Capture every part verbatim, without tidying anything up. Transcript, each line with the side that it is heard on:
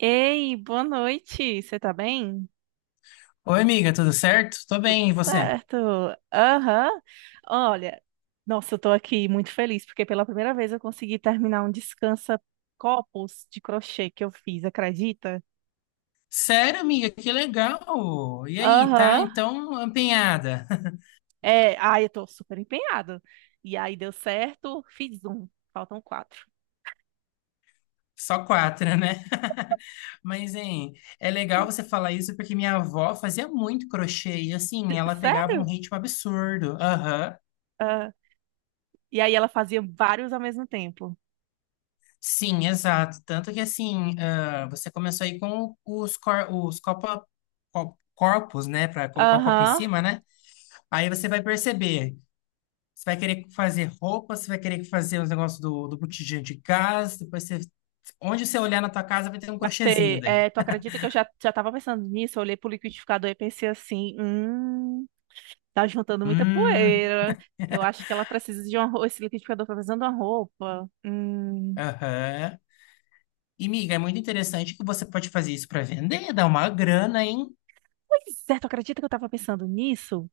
right: Ei, boa noite. Você tá bem?
left: Oi, amiga, tudo certo? Tô bem, e você?
right: Certo. Aham. Olha, nossa, eu tô aqui muito feliz porque pela primeira vez eu consegui terminar um descansa copos de crochê que eu fiz, acredita?
left: Sério, amiga, que legal! E aí, tá?
right: Aham.
left: Então, empenhada.
right: É, ai, eu tô super empenhado. E aí deu certo, fiz um. Faltam quatro.
left: Só quatro, né? Mas, hein, é legal
right: Hum.
left: você falar isso porque minha avó fazia muito crochê e, assim,
right: S-
left: ela pegava um
right: Sério?
left: ritmo absurdo. Aham.
right: Ah, e aí ela fazia vários ao mesmo tempo.
left: Sim, exato. Tanto que, assim, ah, você começou aí com os, cor os copa- co- corpos, né? Pra colocar o copo em
right: Aham,
left: cima, né? Aí você vai perceber. Você vai querer fazer roupa, você vai querer fazer os negócios do, do botijão de gás, depois você. Onde você olhar na tua casa vai ter um
right: vai
left: crochêzinho
right: ter.
left: daí.
right: É, tu acredita que eu já, já tava pensando nisso? Eu olhei pro liquidificador e pensei assim: hum. Tá juntando muita
left: Hum,
right: poeira. Eu acho que ela precisa de uma roupa. Esse liquidificador tá precisando de uma roupa. Hum.
left: aham. E, miga, é muito interessante que você pode fazer isso para vender, dar uma grana, hein?
right: Pois é, tu acredita que eu tava pensando nisso?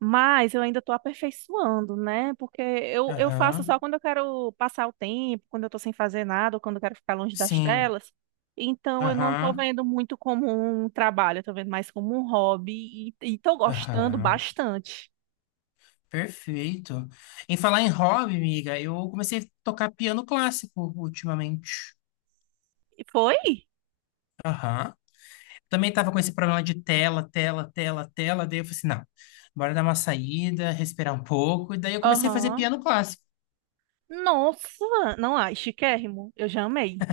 right: Mas eu ainda tô aperfeiçoando, né? Porque eu, eu faço
left: Aham,
right: só quando eu quero passar o tempo, quando eu tô sem fazer nada, ou quando eu quero ficar longe das
left: sim,
right: telas. Então eu não tô
left: aham,
right: vendo muito como um trabalho, eu tô vendo mais como um hobby e, e tô gostando
left: aham.
right: bastante.
left: Perfeito. Em falar em hobby, miga, eu comecei a tocar piano clássico ultimamente.
right: E foi?
left: Aham. Também estava com esse problema de tela, tela, tela, tela. Daí eu falei assim, não, bora dar uma saída, respirar um pouco. E daí eu comecei a fazer
right: Aham.
left: piano clássico.
right: Nossa, não, ai, chiquérrimo. Eu já amei.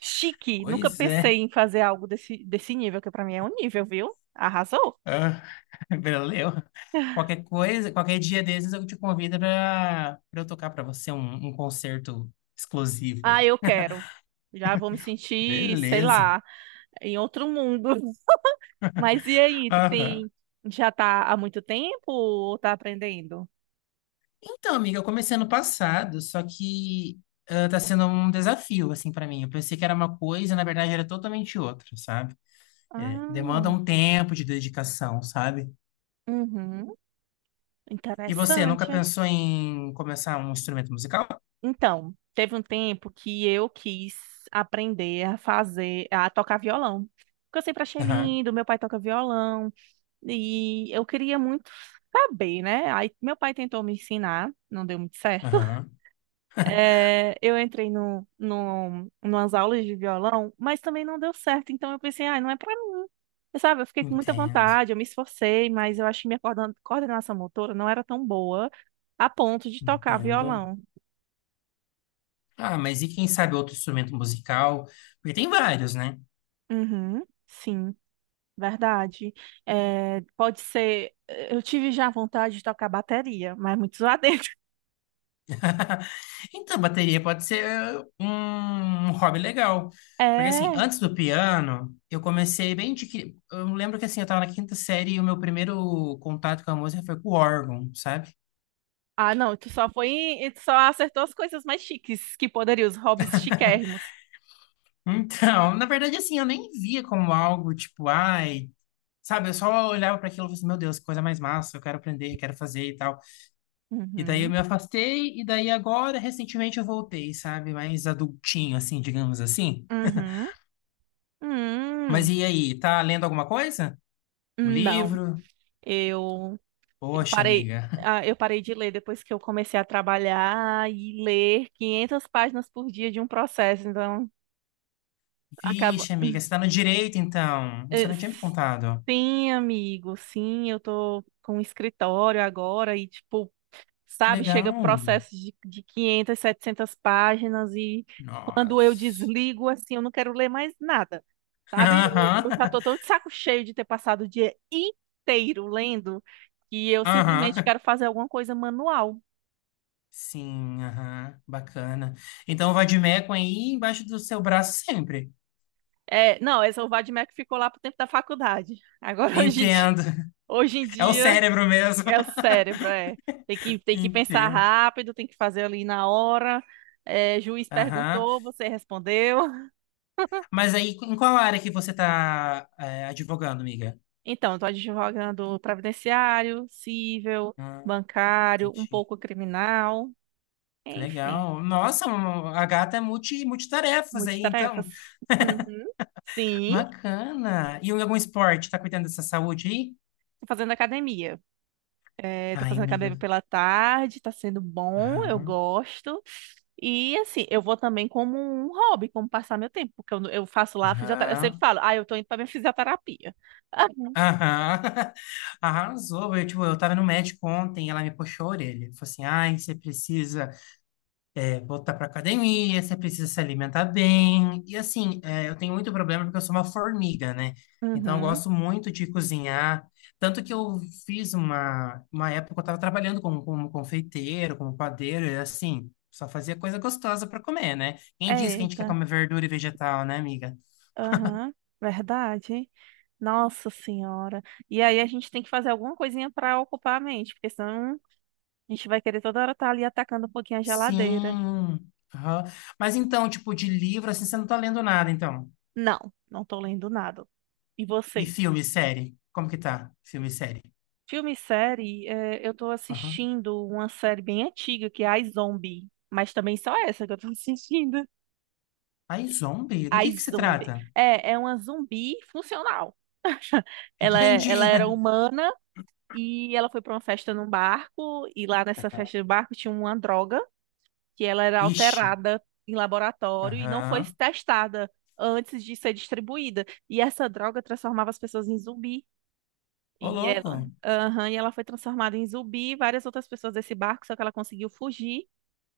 right: Chique. Nunca
left: Pois
right: pensei
left: é,
right: em fazer algo desse, desse nível, que pra mim é um nível, viu? Arrasou.
left: ah, valeu. Qualquer coisa, qualquer dia desses eu te convido para eu tocar para você um, um concerto exclusivo aí.
right: Ah, eu quero. Já vou me sentir, sei
left: Beleza.
right: lá, em outro mundo. Mas e aí, tu
left: Aham.
right: tem já tá há muito tempo ou tá aprendendo?
left: Então, amiga, eu comecei ano passado, só que ah, tá sendo um desafio, assim, para mim. Eu pensei que era uma coisa, na verdade era totalmente outra, sabe? É, demanda
right: Ah,
left: um tempo de dedicação, sabe?
right: uhum,
left: E você nunca
right: interessante.
left: pensou em começar um instrumento musical?
right: Então, teve um tempo que eu quis aprender a fazer, a tocar violão. Porque eu sempre achei
left: Aham,
right: lindo, meu pai toca violão. E eu queria muito saber, né? Aí meu pai tentou me ensinar, não deu muito certo.
left: aham,
right: É, eu entrei no, no, numas aulas de violão, mas também não deu certo. Então eu pensei, ah, não é pra mim. Eu, sabe, eu fiquei com muita
left: entendo,
right: vontade, eu me esforcei, mas eu acho que minha coordan- coordenação motora não era tão boa a ponto de tocar
left: entendo.
right: violão.
left: Ah, mas e quem sabe outro instrumento musical? Porque tem vários, né?
right: Uhum, sim, verdade. É, pode ser. Eu tive já vontade de tocar bateria, mas muito zoadento.
left: Então, bateria pode ser um um hobby legal. Porque, assim,
right: É.
left: antes do piano, eu comecei bem de que. Eu lembro que, assim, eu tava na quinta série e o meu primeiro contato com a música foi com o órgão, sabe?
right: Ah, não, tu só foi, em- tu só acertou as coisas mais chiques que poderiam, os hobbies chiquérrimos.
left: Então, na verdade, assim, eu nem via como algo tipo, ai, sabe, eu só olhava para aquilo e falei assim, meu Deus, que coisa mais massa, eu quero aprender, quero fazer e tal. E daí eu
right: Uhum,
left: me afastei, e daí agora, recentemente, eu voltei, sabe? Mais adultinho, assim, digamos assim.
right: uhum,
left: Mas
right: hum,
left: e aí, tá lendo alguma coisa? Um
right: não,
left: livro?
right: eu, eu
left: Poxa,
right: parei,
left: amiga.
right: ah, eu parei de ler depois que eu comecei a trabalhar e ler quinhentas páginas por dia de um processo, então acaba.
left: Vixe, amiga, você tá no direito, então. Você
right: Eh,
left: não tinha me contado.
right: sim, amigo, sim, eu tô com um escritório agora e, tipo, sabe? Chega
left: Legal.
right: processos de, de quinhentas, setecentas páginas e quando eu
left: Nossa.
right: desligo, assim, eu não quero ler mais nada, sabe? Eu, eu já tô tão de saco cheio de ter passado o dia inteiro lendo que eu
left: Aham.
right: simplesmente
left: Aham.
right: quero fazer alguma coisa manual.
left: Sim, aham. Bacana. Então, o Vadimecum aí embaixo do seu braço sempre.
right: É, não, essa Vadimek ficou lá pro tempo da faculdade. Agora, hoje em dia,
left: Entendo.
right: hoje em
left: É o
right: dia
left: cérebro mesmo.
right: é o cérebro, é. Tem que, tem que pensar
left: Entendo.
right: rápido, tem que fazer ali na hora. É, juiz
left: Aham.
right: perguntou, você respondeu.
left: Mas aí, em qual área que você tá é, advogando, amiga?
right: Então, estou advogando previdenciário, civil,
left: Ah,
right: bancário, um
left: entendi.
right: pouco criminal,
left: Que
right: enfim,
left: legal. Nossa, um- a gata é multi, multitarefas aí, então.
right: multitarefas. Uhum. Sim,
left: Bacana. E algum esporte? Tá cuidando dessa saúde aí?
right: tô fazendo academia. É, tô
left: Ai,
right: fazendo
left: amiga.
right: academia pela tarde, tá sendo bom, eu
left: Aham.
right: gosto. E assim, eu vou também como um hobby, como passar meu tempo, porque eu, eu faço lá fisioterapia. Eu sempre
left: Aham.
right: falo, ah, eu tô indo pra minha fisioterapia.
left: Aham. Arrasou. Eu, tipo, eu tava no médico ontem, ela me puxou a orelha. Falou assim, ai, você precisa é, voltar para academia, você precisa se alimentar bem. E assim, é, eu tenho muito problema porque eu sou uma formiga, né?
right: Uhum.
left: Então eu
right: Uhum.
left: gosto muito de cozinhar. Tanto que eu fiz uma, uma época que eu estava trabalhando como, como confeiteiro, como padeiro, e assim, só fazia coisa gostosa para comer, né? Quem diz que a gente quer
right: Eita,
left: comer verdura e vegetal, né, amiga?
right: aham, verdade. Nossa senhora. E aí a gente tem que fazer alguma coisinha para ocupar a mente, porque senão a gente vai querer toda hora estar ali atacando um pouquinho a geladeira.
left: Sim. Aham. Mas então, tipo, de livro, assim, você não tá lendo nada, então.
right: Não, não tô lendo nada. E
left: E
right: você?
left: filme, série? Como que tá? Filme e série?
right: Filme e série, eh, eu tô
left: Aham.
right: assistindo uma série bem antiga que é a Zombie, mas também só essa que eu tô assistindo.
left: Ai, zombie? Do
right: A
left: que que se
right: Zombie.
left: trata?
right: É, é uma zumbi funcional. Ela, é- ela
left: Entendi.
right: era humana e ela foi para uma festa num barco e lá nessa festa do barco tinha uma droga que ela era
left: Ixi.
right: alterada em laboratório e não foi
left: Aham.
right: testada antes de ser distribuída. E essa droga transformava as pessoas em zumbi.
left: Ô,
right: E ela,
left: louco.
right: aham, e ela foi transformada em zumbi, várias outras pessoas desse barco, só que ela conseguiu fugir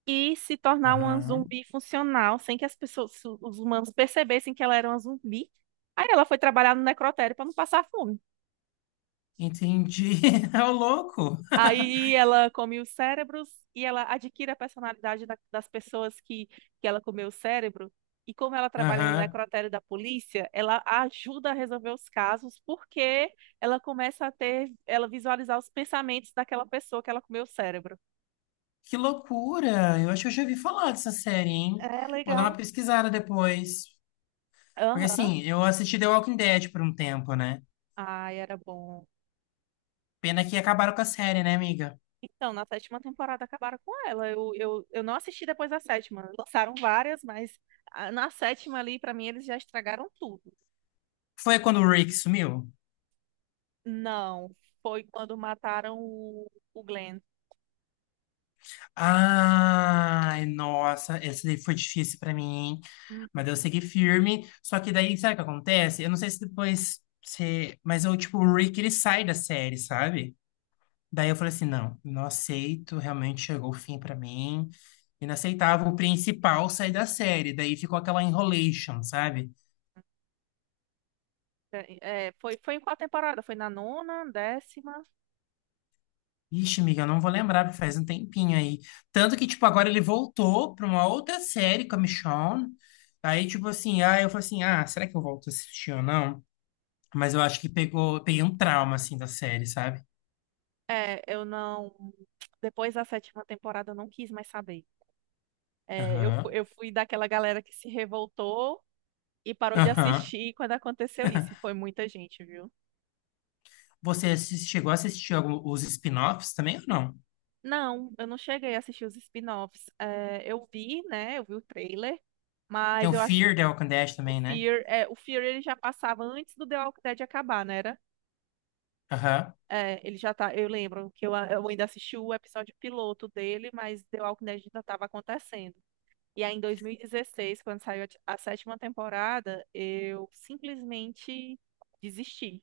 right: e se tornar uma
left: Aham.
right: zumbi funcional, sem que as pessoas, os humanos percebessem que ela era uma zumbi. Aí ela foi trabalhar no necrotério para não passar fome.
left: Entendi. Ô, louco.
right: Aí ela come os cérebros e ela adquire a personalidade da- das pessoas que, que ela comeu o cérebro. E como ela trabalha no
left: Aham.
right: necrotério da polícia, ela ajuda a resolver os casos porque ela começa a ter, ela visualizar os pensamentos daquela pessoa que ela comeu o cérebro.
left: Que loucura! Eu acho que eu já ouvi falar dessa série, hein?
right: É
left: Vou dar
right: legal.
left: uma pesquisada depois. Porque
right: Aham.
left: assim, eu assisti The Walking Dead por um tempo, né?
right: Ai, era bom.
left: Pena que acabaram com a série, né, amiga?
right: Então, na sétima temporada acabaram com ela. Eu, eu, eu não assisti depois da sétima. Lançaram várias, mas ah, na sétima ali, pra mim, eles já estragaram tudo.
left: Foi quando o Rick sumiu?
right: Não, foi quando mataram o, o Glenn.
left: Ai, nossa, essa daí foi difícil pra mim, hein?
right: Uhum.
left: Mas eu segui firme. Só que daí, sabe o que acontece? Eu não sei se depois você. Mas eu, tipo, o Rick, ele sai da série, sabe? Daí eu falei assim: não, não aceito. Realmente chegou o fim pra mim. Inaceitável o principal sair da série. Daí ficou aquela enrolation, sabe?
right: É, foi, foi em qual temporada? Foi na nona, décima?
left: Ixi, amiga, eu não vou lembrar, porque faz um tempinho aí. Tanto que, tipo, agora ele voltou pra uma outra série com a Michonne. Aí, tipo assim, ah, eu falei assim: ah, será que eu volto a assistir ou não? Mas eu acho que pegou, peguei um trauma, assim, da série, sabe?
right: É, eu não. Depois da sétima temporada eu não quis mais saber. É, eu, fu-
left: Aham.
right: eu fui daquela galera que se revoltou e parou de
left: Aham.
right: assistir quando aconteceu isso. E foi muita gente, viu?
left: Você assis- chegou a assistir algum, os spin-offs também ou não?
right: Não, eu não cheguei a assistir os spin-offs. É, eu vi, né? Eu vi o trailer,
left: Tem
right: mas
left: o
right: eu acho
left: Fear the Walking Dead
right: o
left: também, né?
right: Fear, é, o Fear ele já passava antes do The Walking Dead acabar, né? Era?
left: Aham.
right: É, ele já tá. Eu lembro que eu, a- eu ainda assisti o episódio piloto dele, mas The Walking Dead ainda estava acontecendo. E aí, em dois mil e dezesseis, quando saiu a, t- a sétima temporada, eu simplesmente desisti.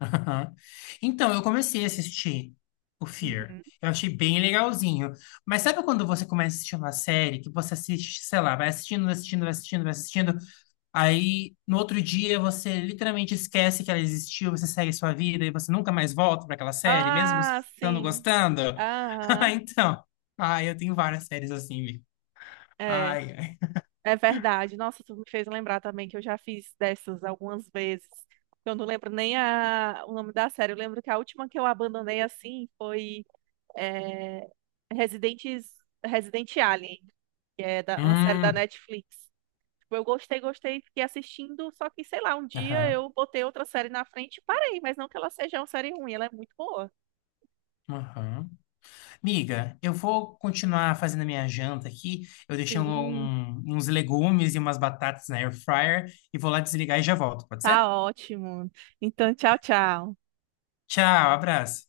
left: Aham. Então, eu comecei a assistir o Fear.
right: Uhum.
left: Eu achei bem legalzinho. Mas sabe quando você começa a assistir uma série que você assiste, sei lá, vai assistindo, vai assistindo, vai assistindo, vai assistindo, aí no outro dia você literalmente esquece que ela existiu, você segue sua vida e você nunca mais volta para aquela série, mesmo você
right: Ah,
left: estando
right: sim.
left: gostando? Ah,
right: Aham.
left: então, ah, eu tenho várias séries assim,
right: É,
left: ai, ai.
right: é verdade. Nossa, tu me fez lembrar também que eu já fiz dessas algumas vezes. Eu não lembro nem a, o nome da série. Eu lembro que a última que eu abandonei assim foi é, Residentes, Resident Alien. Que é da- uma série da
left: Hum,
right: Netflix. Tipo, eu gostei, gostei, fiquei assistindo, só que, sei lá, um dia
left: aham,
right: eu botei outra série na frente e parei, mas não que ela seja uma série ruim, ela é muito boa.
left: aham. Miga, eu vou continuar fazendo a minha janta aqui. Eu deixei um-
right: Sim,
left: um, uns legumes e umas batatas na air fryer e vou lá desligar e já volto, pode ser?
right: tá ótimo. Então, tchau, tchau.
left: Tchau, abraço.